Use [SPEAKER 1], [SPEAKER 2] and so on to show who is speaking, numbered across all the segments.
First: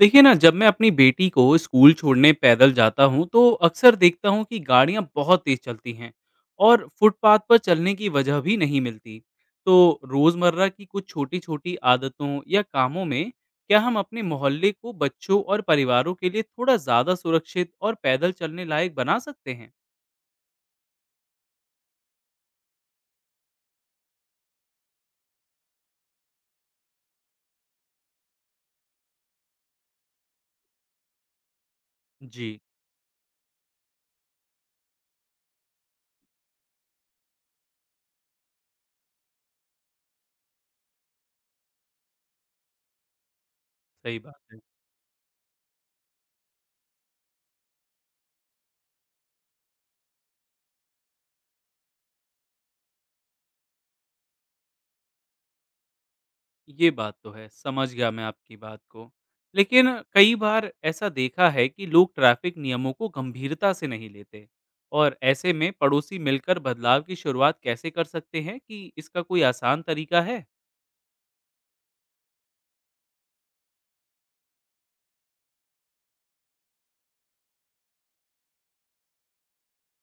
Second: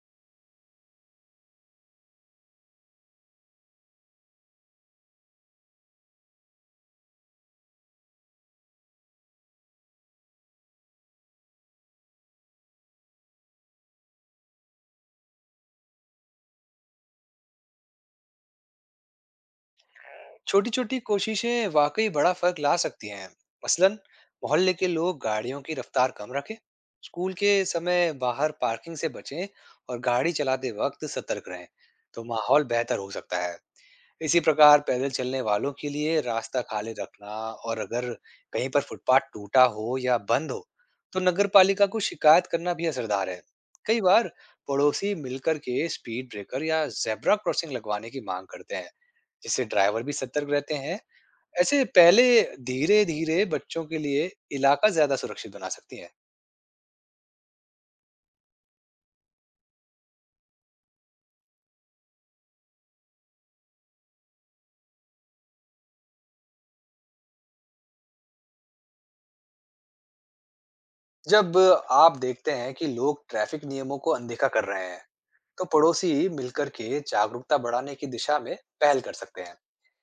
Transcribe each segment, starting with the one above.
[SPEAKER 1] देखिए ना, जब मैं अपनी बेटी को स्कूल छोड़ने पैदल जाता हूँ तो अक्सर देखता हूँ कि गाड़ियाँ बहुत तेज चलती हैं और फुटपाथ पर चलने की वजह भी नहीं मिलती। तो रोज़मर्रा की कुछ छोटी छोटी आदतों या कामों में क्या हम अपने मोहल्ले को बच्चों और परिवारों के लिए थोड़ा ज़्यादा सुरक्षित और पैदल चलने लायक बना सकते हैं?
[SPEAKER 2] छोटी-छोटी कोशिशें वाकई बड़ा फर्क ला सकती हैं। मसलन मोहल्ले के लोग गाड़ियों की रफ्तार कम रखें, स्कूल के समय बाहर पार्किंग से बचें और गाड़ी चलाते वक्त सतर्क रहें, तो
[SPEAKER 1] जी।
[SPEAKER 2] माहौल बेहतर हो सकता है। इसी प्रकार पैदल चलने वालों के लिए रास्ता खाली रखना और अगर कहीं पर फुटपाथ टूटा हो या बंद हो, तो नगर पालिका को शिकायत करना भी असरदार है। कई
[SPEAKER 1] सही
[SPEAKER 2] बार
[SPEAKER 1] बात है।
[SPEAKER 2] पड़ोसी मिलकर के स्पीड ब्रेकर या जेब्रा क्रॉसिंग लगवाने की मांग करते हैं। जिससे ड्राइवर भी सतर्क रहते हैं। ऐसे पहले धीरे धीरे बच्चों के लिए इलाका ज्यादा सुरक्षित बना सकती है।
[SPEAKER 1] ये बात तो है, समझ गया मैं आपकी बात को। लेकिन कई बार ऐसा देखा है कि लोग ट्रैफ़िक नियमों को गंभीरता से नहीं लेते, और ऐसे में पड़ोसी मिलकर बदलाव की शुरुआत कैसे कर सकते हैं कि इसका कोई आसान तरीका है?
[SPEAKER 2] जब आप देखते हैं कि लोग ट्रैफिक नियमों को अनदेखा कर रहे हैं तो पड़ोसी मिलकर के जागरूकता बढ़ाने की दिशा में पहल कर सकते हैं।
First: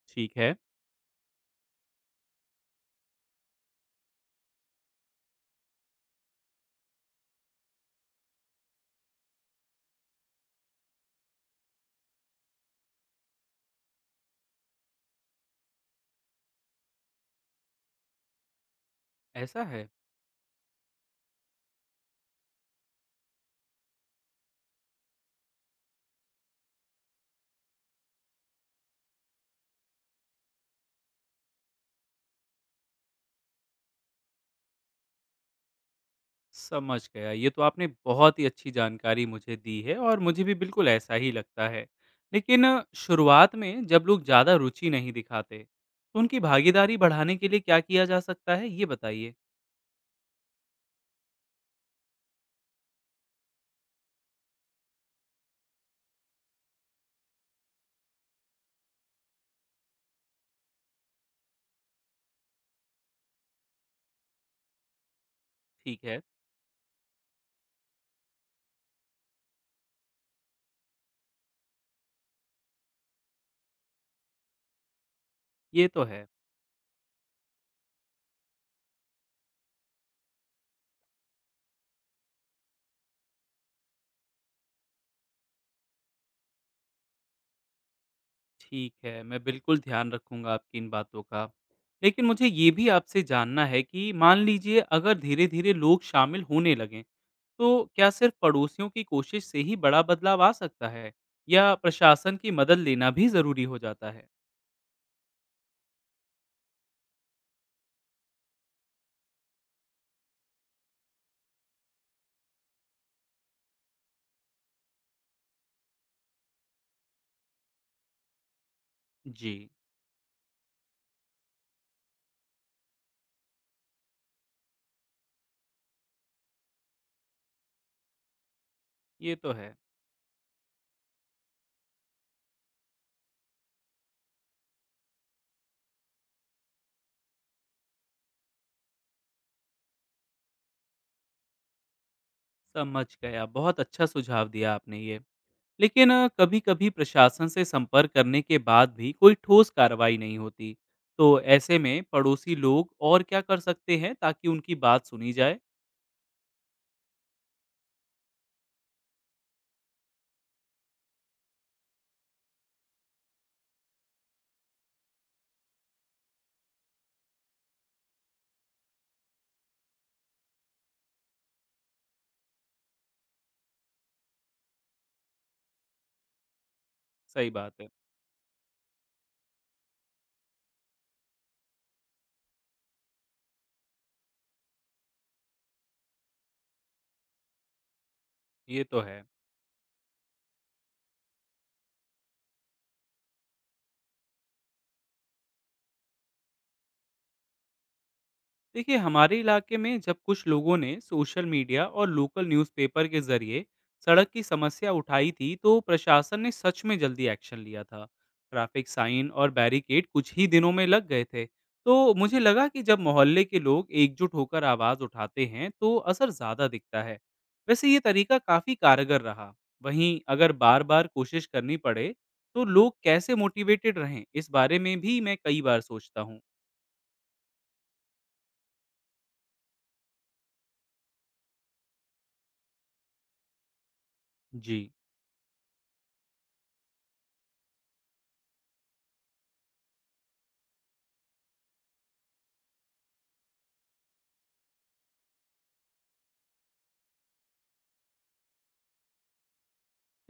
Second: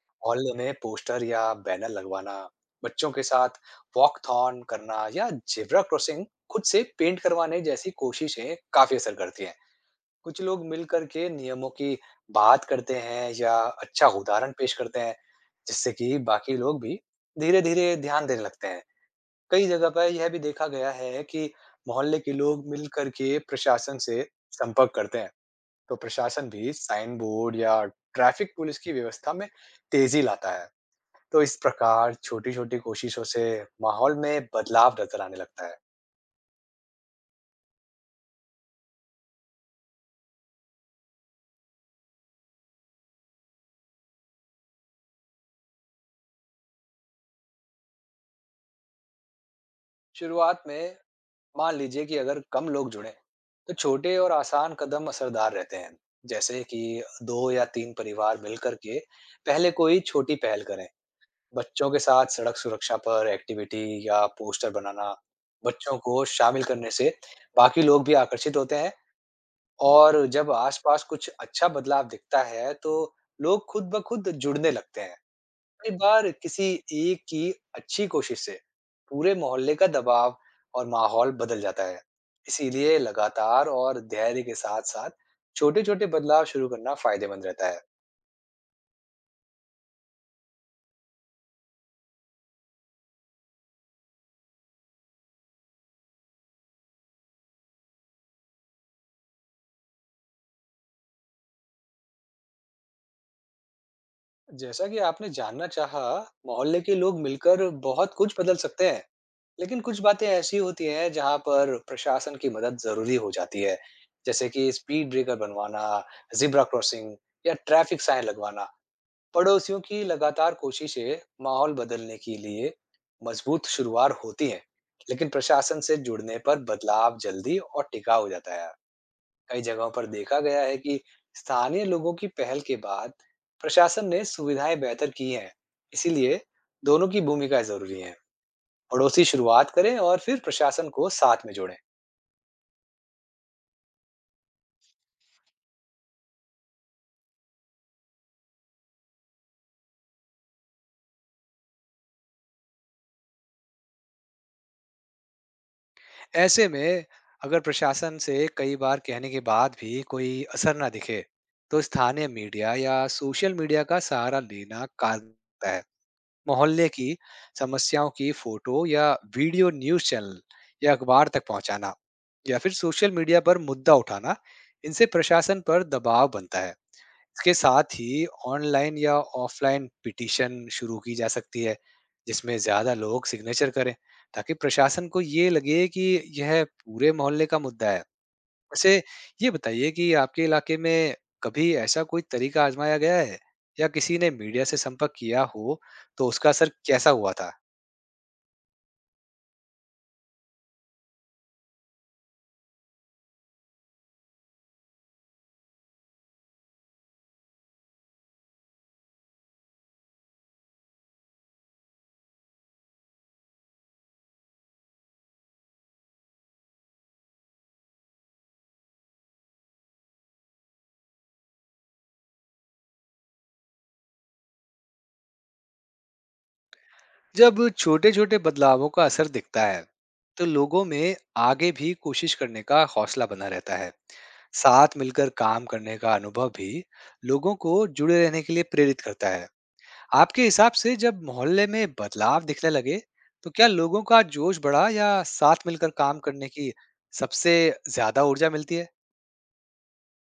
[SPEAKER 1] ठीक
[SPEAKER 2] मोहल्ले
[SPEAKER 1] है।
[SPEAKER 2] में पोस्टर या बैनर लगवाना, बच्चों के साथ वॉकथॉन करना या जेब्रा क्रॉसिंग खुद से पेंट करवाने जैसी कोशिशें काफी असर करती हैं। कुछ लोग मिल करके नियमों की बात करते हैं या अच्छा उदाहरण पेश करते हैं, जिससे कि बाकी लोग भी धीरे धीरे ध्यान देने लगते हैं।
[SPEAKER 1] ऐसा
[SPEAKER 2] कई
[SPEAKER 1] है,
[SPEAKER 2] जगह पर यह भी देखा गया है कि मोहल्ले के लोग मिल करके प्रशासन से संपर्क करते हैं, तो प्रशासन भी साइन बोर्ड या ट्रैफिक पुलिस की व्यवस्था में तेजी लाता है। तो इस प्रकार छोटी छोटी कोशिशों से माहौल में बदलाव नजर आने लगता है।
[SPEAKER 1] समझ गया। ये तो आपने बहुत ही अच्छी जानकारी मुझे दी है और मुझे भी बिल्कुल ऐसा ही लगता है। लेकिन शुरुआत में जब लोग ज़्यादा रुचि नहीं दिखाते, तो उनकी भागीदारी बढ़ाने के लिए क्या किया जा सकता है? ये बताइए।
[SPEAKER 2] शुरुआत में मान लीजिए कि अगर कम लोग जुड़ें, तो छोटे और आसान कदम असरदार रहते हैं। जैसे कि 2 या 3 परिवार मिलकर के पहले कोई छोटी पहल करें। बच्चों के साथ सड़क सुरक्षा पर एक्टिविटी या पोस्टर बनाना, बच्चों
[SPEAKER 1] ठीक है।
[SPEAKER 2] को शामिल करने से बाकी लोग भी आकर्षित होते हैं और जब आसपास कुछ अच्छा बदलाव दिखता है, तो लोग खुद ब खुद जुड़ने लगते हैं।
[SPEAKER 1] ये
[SPEAKER 2] कई
[SPEAKER 1] तो है।
[SPEAKER 2] बार किसी एक की अच्छी कोशिश से पूरे मोहल्ले का दबाव और माहौल बदल जाता है। इसीलिए लगातार और धैर्य के साथ साथ छोटे छोटे बदलाव शुरू करना फायदेमंद रहता है।
[SPEAKER 1] ठीक है, मैं बिल्कुल ध्यान रखूँगा आपकी इन बातों का। लेकिन मुझे ये भी आपसे जानना है कि मान लीजिए अगर धीरे-धीरे लोग शामिल होने लगें, तो क्या सिर्फ़ पड़ोसियों की कोशिश से ही बड़ा बदलाव आ सकता है या प्रशासन की मदद लेना भी ज़रूरी हो जाता है?
[SPEAKER 2] जैसा कि आपने जानना चाहा, मोहल्ले के लोग मिलकर बहुत कुछ बदल सकते हैं, लेकिन कुछ बातें ऐसी होती हैं जहां पर प्रशासन की मदद जरूरी हो जाती है। जैसे कि स्पीड ब्रेकर बनवाना, जिब्रा क्रॉसिंग या ट्रैफिक साइन लगवाना।
[SPEAKER 1] जी,
[SPEAKER 2] पड़ोसियों की लगातार कोशिशें माहौल बदलने के लिए मजबूत शुरुआत होती हैं, लेकिन प्रशासन से जुड़ने पर बदलाव जल्दी और टिकाऊ हो जाता है।
[SPEAKER 1] ये तो
[SPEAKER 2] कई
[SPEAKER 1] है।
[SPEAKER 2] जगहों पर देखा गया है कि स्थानीय लोगों की पहल के बाद प्रशासन ने सुविधाएं बेहतर की हैं। इसीलिए दोनों की भूमिका जरूरी है। पड़ोसी शुरुआत करें और फिर प्रशासन को साथ में जोड़ें।
[SPEAKER 1] समझ गया, बहुत अच्छा सुझाव दिया आपने ये। लेकिन कभी कभी प्रशासन से संपर्क करने के बाद भी कोई ठोस कार्रवाई नहीं होती, तो ऐसे में पड़ोसी लोग और क्या कर सकते हैं ताकि उनकी बात सुनी जाए?
[SPEAKER 2] ऐसे में अगर प्रशासन से कई बार कहने के बाद भी कोई असर ना दिखे, तो स्थानीय मीडिया या सोशल मीडिया का सहारा लेना कारगर होता है। मोहल्ले की समस्याओं की फोटो या वीडियो न्यूज़ चैनल या अखबार तक पहुंचाना या फिर सोशल मीडिया पर मुद्दा उठाना, इनसे प्रशासन पर दबाव बनता है।
[SPEAKER 1] सही
[SPEAKER 2] इसके
[SPEAKER 1] बात है।
[SPEAKER 2] साथ ही ऑनलाइन या ऑफलाइन पिटीशन शुरू की जा सकती है, जिसमें ज्यादा लोग सिग्नेचर करें ताकि प्रशासन को ये लगे कि यह पूरे मोहल्ले का मुद्दा है।
[SPEAKER 1] ये
[SPEAKER 2] वैसे
[SPEAKER 1] तो है।
[SPEAKER 2] ये बताइए कि आपके इलाके में कभी ऐसा कोई तरीका आजमाया गया है या किसी ने मीडिया से संपर्क किया हो तो उसका असर कैसा हुआ था?
[SPEAKER 1] देखिए हमारे इलाके में जब कुछ लोगों ने सोशल मीडिया और लोकल न्यूज़पेपर के जरिए सड़क की समस्या उठाई थी तो प्रशासन ने सच में जल्दी एक्शन लिया था। ट्रैफिक साइन और बैरिकेड कुछ ही दिनों में लग गए थे। तो मुझे लगा कि जब मोहल्ले के लोग एकजुट होकर आवाज़ उठाते हैं तो असर ज़्यादा दिखता है। वैसे ये तरीका काफ़ी कारगर रहा। वहीं अगर बार बार कोशिश करनी पड़े तो लोग कैसे मोटिवेटेड रहें, इस बारे में भी मैं कई बार सोचता हूँ।
[SPEAKER 2] जब छोटे-छोटे बदलावों का असर दिखता है, तो लोगों में आगे भी कोशिश करने का हौसला बना रहता है।
[SPEAKER 1] जी।
[SPEAKER 2] साथ मिलकर काम करने का अनुभव भी लोगों को जुड़े रहने के लिए प्रेरित करता है। आपके हिसाब से जब मोहल्ले में बदलाव दिखने लगे, तो क्या लोगों का जोश बढ़ा या साथ मिलकर काम करने की सबसे ज्यादा ऊर्जा मिलती है?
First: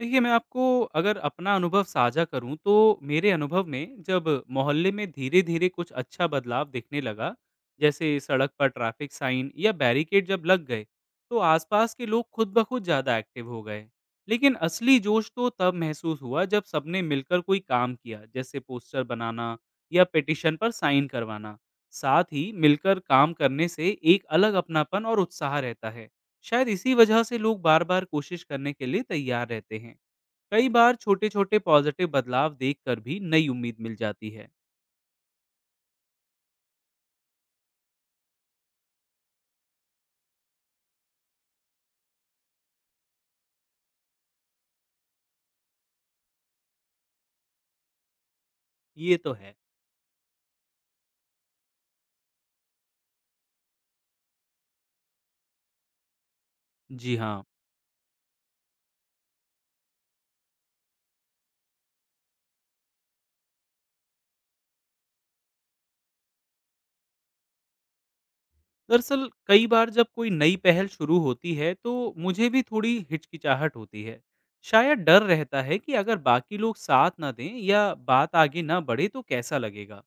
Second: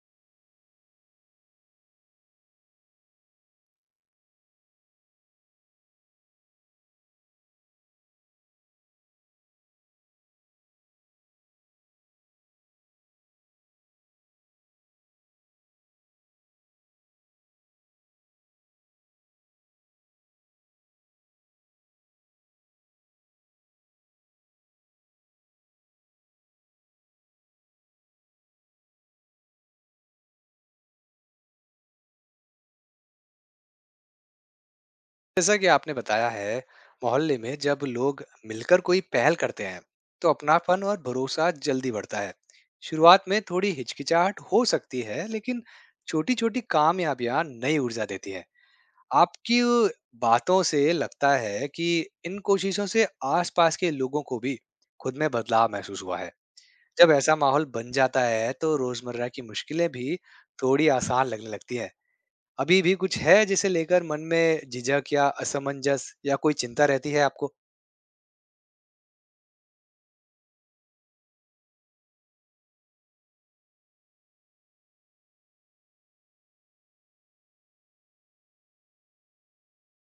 [SPEAKER 1] देखिए, मैं आपको अगर अपना अनुभव साझा करूँ तो मेरे अनुभव में जब मोहल्ले में धीरे-धीरे कुछ अच्छा बदलाव दिखने लगा, जैसे सड़क पर ट्रैफिक साइन या बैरिकेड जब लग गए, तो आसपास के लोग खुद ब खुद ज़्यादा एक्टिव हो गए। लेकिन असली जोश तो तब महसूस हुआ जब सबने मिलकर कोई काम किया, जैसे पोस्टर बनाना या पिटीशन पर साइन करवाना। साथ ही मिलकर काम करने से एक अलग अपनापन और उत्साह रहता है। शायद इसी वजह से लोग बार-बार कोशिश करने के लिए तैयार रहते हैं। कई बार छोटे छोटे पॉजिटिव बदलाव देखकर भी नई उम्मीद मिल जाती है।
[SPEAKER 2] जैसा कि आपने बताया है, मोहल्ले में जब लोग मिलकर कोई पहल करते हैं, तो अपनापन और भरोसा जल्दी बढ़ता है। शुरुआत में थोड़ी हिचकिचाहट हो सकती है, लेकिन छोटी-छोटी कामयाबियां नई ऊर्जा देती है।
[SPEAKER 1] ये तो है।
[SPEAKER 2] आपकी बातों से लगता है कि इन कोशिशों से आसपास के लोगों को भी खुद में बदलाव महसूस हुआ है। जब
[SPEAKER 1] जी
[SPEAKER 2] ऐसा
[SPEAKER 1] हाँ।
[SPEAKER 2] माहौल बन जाता है, तो रोजमर्रा की मुश्किलें भी थोड़ी आसान लगने लगती हैं। अभी भी कुछ है जिसे लेकर मन में झिझक या असमंजस या कोई चिंता रहती है आपको?
[SPEAKER 1] दरअसल कई बार जब कोई नई पहल शुरू होती है तो मुझे भी थोड़ी हिचकिचाहट होती है। शायद डर रहता है कि अगर बाकी लोग साथ ना दें या बात आगे ना बढ़े तो कैसा लगेगा।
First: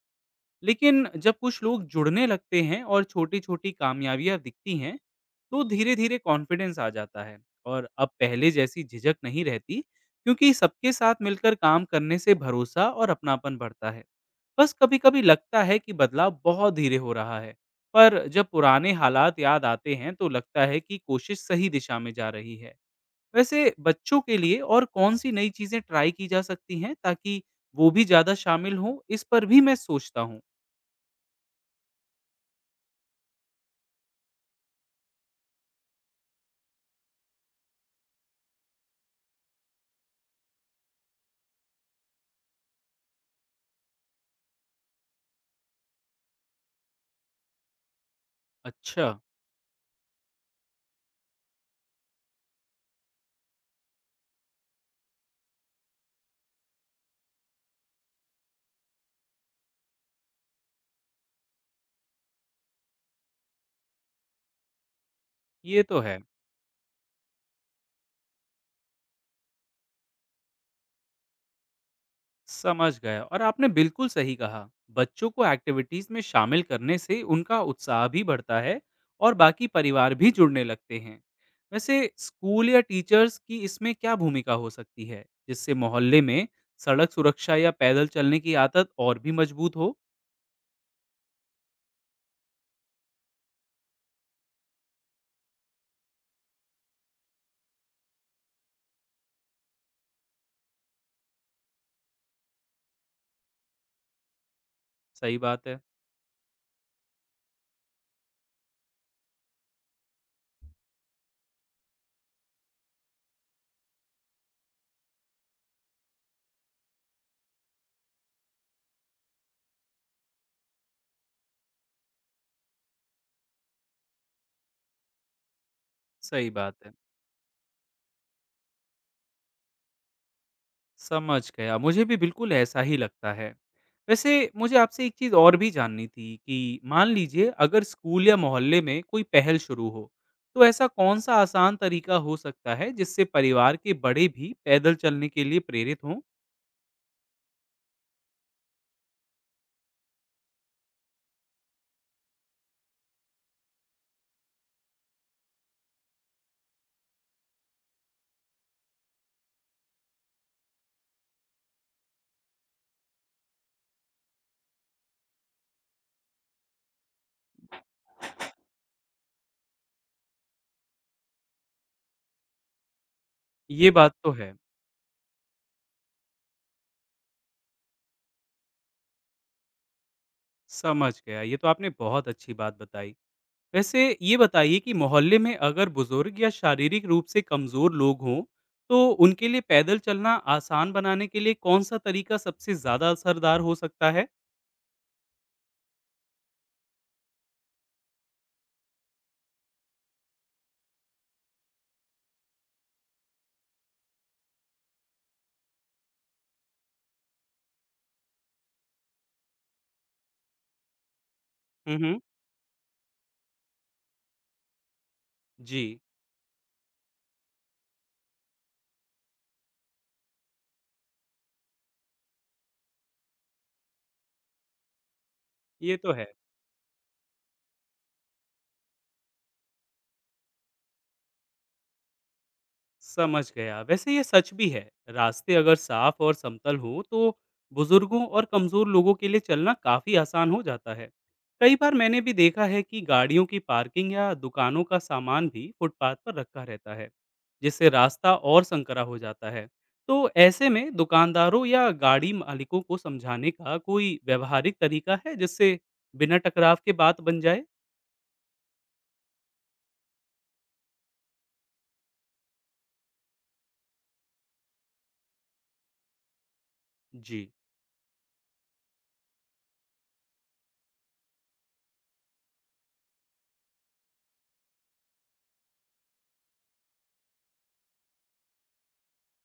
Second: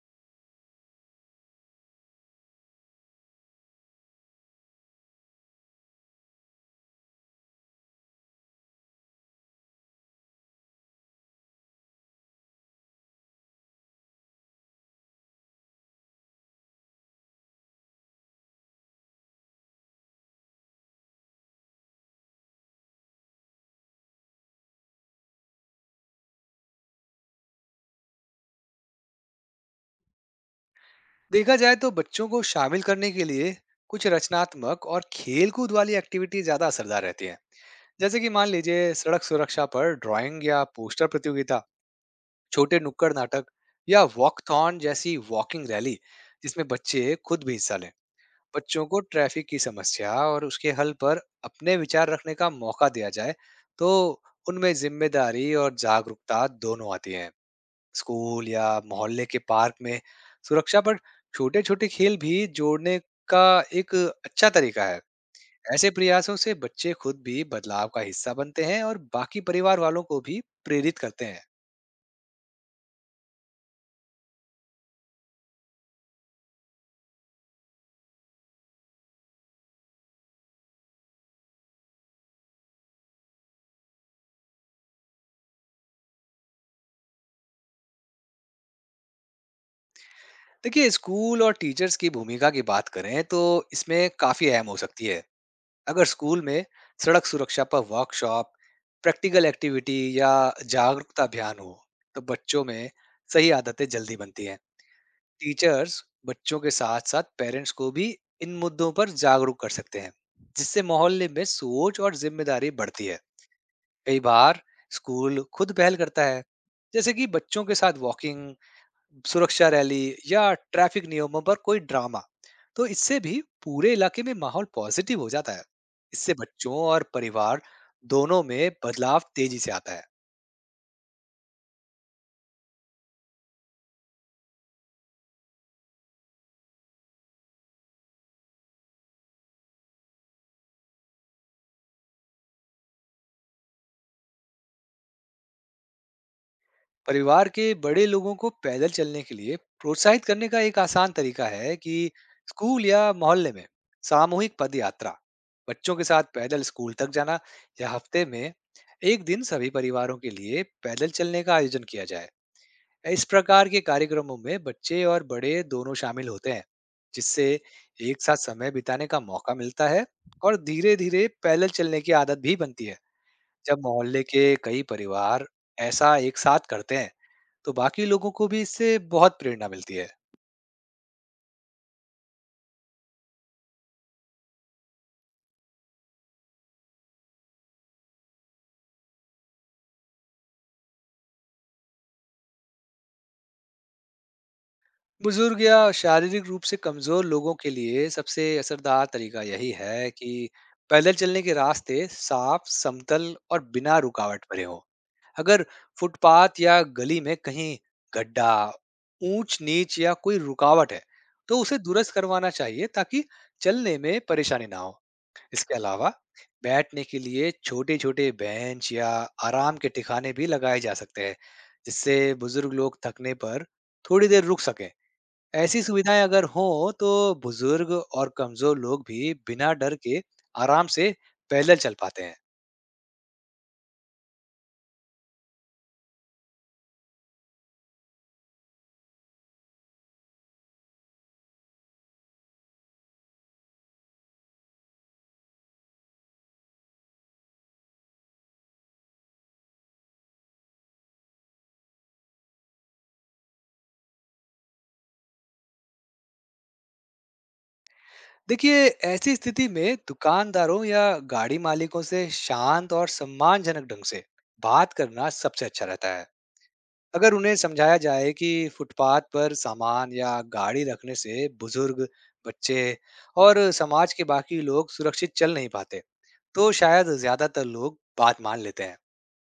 [SPEAKER 1] लेकिन जब कुछ लोग जुड़ने लगते हैं और छोटी-छोटी कामयाबियाँ दिखती हैं, तो धीरे-धीरे कॉन्फिडेंस आ जाता है और अब पहले जैसी झिझक नहीं रहती, क्योंकि सबके साथ मिलकर काम करने से भरोसा और अपनापन बढ़ता है। बस कभी-कभी लगता है कि बदलाव बहुत धीरे हो रहा है, पर जब पुराने हालात याद आते हैं तो लगता है कि कोशिश सही दिशा में जा रही है। वैसे बच्चों के लिए और कौन-सी नई चीज़ें ट्राई की जा सकती हैं ताकि वो भी ज़्यादा शामिल हों, इस पर भी मैं सोचता हूँ।
[SPEAKER 2] देखा जाए तो बच्चों को शामिल करने के लिए कुछ रचनात्मक और खेल-कूद वाली एक्टिविटी ज़्यादा असरदार रहती हैं। जैसे कि मान लीजिए सड़क सुरक्षा पर ड्राइंग या पोस्टर प्रतियोगिता, छोटे नुक्कड़ नाटक या वॉकथॉन जैसी वॉकिंग रैली, जिसमें बच्चे खुद भी हिस्सा लें। बच्चों को
[SPEAKER 1] अच्छा।
[SPEAKER 2] ट्रैफिक की समस्या और उसके हल पर अपने विचार रखने का मौका दिया जाए, तो उनमें जिम्मेदारी और जागरूकता दोनों आती है। स्कूल या मोहल्ले के पार्क में सुरक्षा पर छोटे छोटे खेल भी जोड़ने का एक अच्छा तरीका है।
[SPEAKER 1] ये
[SPEAKER 2] ऐसे
[SPEAKER 1] तो है।
[SPEAKER 2] प्रयासों से बच्चे खुद भी बदलाव का हिस्सा बनते हैं और बाकी परिवार वालों को भी प्रेरित करते हैं।
[SPEAKER 1] समझ गया, और आपने बिल्कुल सही कहा। बच्चों को एक्टिविटीज़ में शामिल करने से उनका उत्साह भी बढ़ता है और बाकी परिवार भी जुड़ने लगते हैं। वैसे स्कूल या टीचर्स की इसमें क्या भूमिका हो सकती है, जिससे मोहल्ले में सड़क सुरक्षा या पैदल चलने की आदत और भी मजबूत हो?
[SPEAKER 2] देखिए स्कूल और टीचर्स की भूमिका की बात करें तो इसमें काफी अहम हो सकती है। अगर स्कूल में सड़क सुरक्षा पर वर्कशॉप, प्रैक्टिकल एक्टिविटी या जागरूकता अभियान हो, तो बच्चों में सही आदतें जल्दी बनती हैं।
[SPEAKER 1] सही बात है।
[SPEAKER 2] टीचर्स बच्चों के साथ साथ पेरेंट्स को भी इन मुद्दों पर जागरूक कर सकते हैं, जिससे मोहल्ले में सोच और जिम्मेदारी बढ़ती है। कई बार स्कूल खुद पहल करता है, जैसे कि बच्चों के साथ वॉकिंग, सुरक्षा रैली या ट्रैफिक नियमों पर कोई ड्रामा, तो इससे भी पूरे इलाके में माहौल पॉजिटिव हो जाता है। इससे
[SPEAKER 1] सही
[SPEAKER 2] बच्चों
[SPEAKER 1] बात है।
[SPEAKER 2] और परिवार दोनों में बदलाव तेजी से आता है।
[SPEAKER 1] समझ गया। मुझे भी बिल्कुल ऐसा ही लगता है। वैसे मुझे आपसे एक चीज़ और भी जाननी थी कि मान लीजिए अगर स्कूल या मोहल्ले में कोई पहल शुरू हो, तो ऐसा कौन-सा आसान तरीका हो सकता है जिससे परिवार के बड़े भी पैदल चलने के लिए प्रेरित हों?
[SPEAKER 2] परिवार के बड़े लोगों को पैदल चलने के लिए प्रोत्साहित करने का एक आसान तरीका है कि स्कूल या मोहल्ले में सामूहिक पद यात्रा, बच्चों के साथ पैदल स्कूल तक जाना या हफ्ते में एक दिन सभी परिवारों के लिए पैदल चलने का आयोजन किया जाए। इस प्रकार के कार्यक्रमों में बच्चे और बड़े दोनों शामिल होते हैं, जिससे एक साथ समय बिताने का मौका मिलता है और धीरे धीरे पैदल चलने की आदत भी बनती है। जब
[SPEAKER 1] ये बात
[SPEAKER 2] मोहल्ले
[SPEAKER 1] तो
[SPEAKER 2] के
[SPEAKER 1] है।
[SPEAKER 2] कई परिवार ऐसा एक साथ करते हैं, तो बाकी लोगों को भी इससे बहुत प्रेरणा मिलती है।
[SPEAKER 1] समझ गया। ये तो आपने बहुत अच्छी बात बताई। वैसे ये बताइए कि मोहल्ले में अगर बुजुर्ग या शारीरिक रूप से कमजोर लोग हों तो उनके लिए पैदल चलना आसान बनाने के लिए कौन सा तरीका सबसे ज्यादा असरदार हो सकता है?
[SPEAKER 2] बुजुर्ग या शारीरिक रूप से कमजोर लोगों के लिए सबसे असरदार तरीका यही है कि पैदल चलने के रास्ते साफ, समतल और बिना रुकावट भरे हों। अगर फुटपाथ या गली में कहीं गड्ढा, ऊंच नीच या कोई रुकावट है, तो उसे दुरुस्त
[SPEAKER 1] हम्म।
[SPEAKER 2] करवाना चाहिए ताकि चलने में परेशानी ना हो। इसके
[SPEAKER 1] जी,
[SPEAKER 2] अलावा बैठने के लिए छोटे छोटे बेंच या आराम के ठिकाने भी लगाए जा सकते हैं, जिससे बुजुर्ग लोग थकने पर थोड़ी देर रुक सकें। ऐसी
[SPEAKER 1] ये तो
[SPEAKER 2] सुविधाएं
[SPEAKER 1] है।
[SPEAKER 2] अगर हों, तो बुजुर्ग और कमजोर लोग भी बिना डर के आराम से पैदल चल पाते हैं।
[SPEAKER 1] समझ गया। वैसे ये सच भी है, रास्ते अगर साफ और समतल हों तो बुजुर्गों और कमजोर लोगों के लिए चलना काफी आसान हो जाता है। कई बार मैंने भी देखा है कि गाड़ियों की पार्किंग या दुकानों का सामान भी फुटपाथ पर रखा रहता है, जिससे रास्ता और संकरा हो जाता है। तो ऐसे में दुकानदारों या गाड़ी मालिकों को समझाने का कोई व्यवहारिक तरीका है जिससे बिना टकराव के बात बन जाए?
[SPEAKER 2] देखिए ऐसी स्थिति में दुकानदारों या गाड़ी मालिकों से शांत और सम्मानजनक ढंग से बात करना सबसे अच्छा रहता है। अगर
[SPEAKER 1] जी।
[SPEAKER 2] उन्हें समझाया जाए कि फुटपाथ पर सामान या गाड़ी रखने से बुजुर्ग, बच्चे और समाज के बाकी लोग सुरक्षित चल नहीं पाते, तो शायद ज्यादातर लोग बात मान लेते हैं।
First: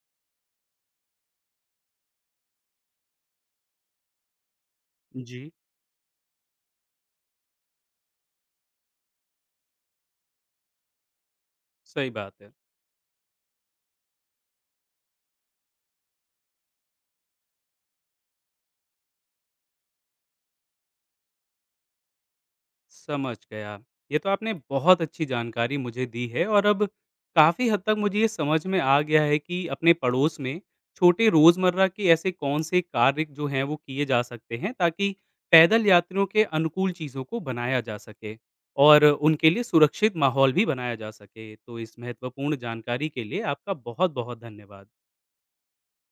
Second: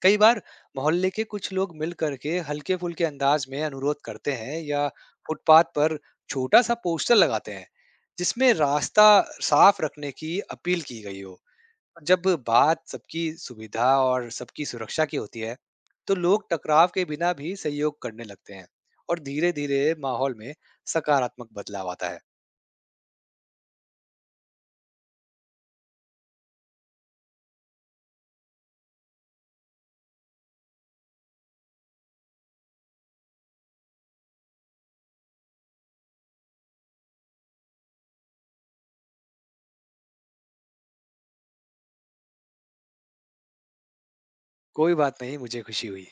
[SPEAKER 2] कई बार मोहल्ले के कुछ लोग मिल करके हल्के-फुल्के अंदाज में अनुरोध करते हैं या
[SPEAKER 1] जी।
[SPEAKER 2] फुटपाथ पर छोटा सा पोस्टर लगाते हैं, जिसमें रास्ता साफ रखने की अपील की गई हो।
[SPEAKER 1] सही
[SPEAKER 2] जब
[SPEAKER 1] बात है।
[SPEAKER 2] बात सबकी सुविधा और सबकी सुरक्षा की होती है, तो लोग टकराव के बिना भी सहयोग करने लगते हैं और धीरे-धीरे माहौल में सकारात्मक बदलाव आता है।
[SPEAKER 1] समझ गया। ये तो आपने बहुत अच्छी जानकारी मुझे दी है और अब काफ़ी हद तक मुझे ये समझ में आ गया है कि अपने पड़ोस में छोटे रोज़मर्रा के ऐसे कौन से कार्य जो हैं वो किए जा सकते हैं ताकि पैदल यात्रियों के अनुकूल चीज़ों को बनाया जा सके और उनके लिए सुरक्षित माहौल भी बनाया जा सके। तो इस महत्वपूर्ण जानकारी के लिए आपका बहुत-बहुत धन्यवाद।
[SPEAKER 2] कोई बात नहीं, मुझे खुशी हुई।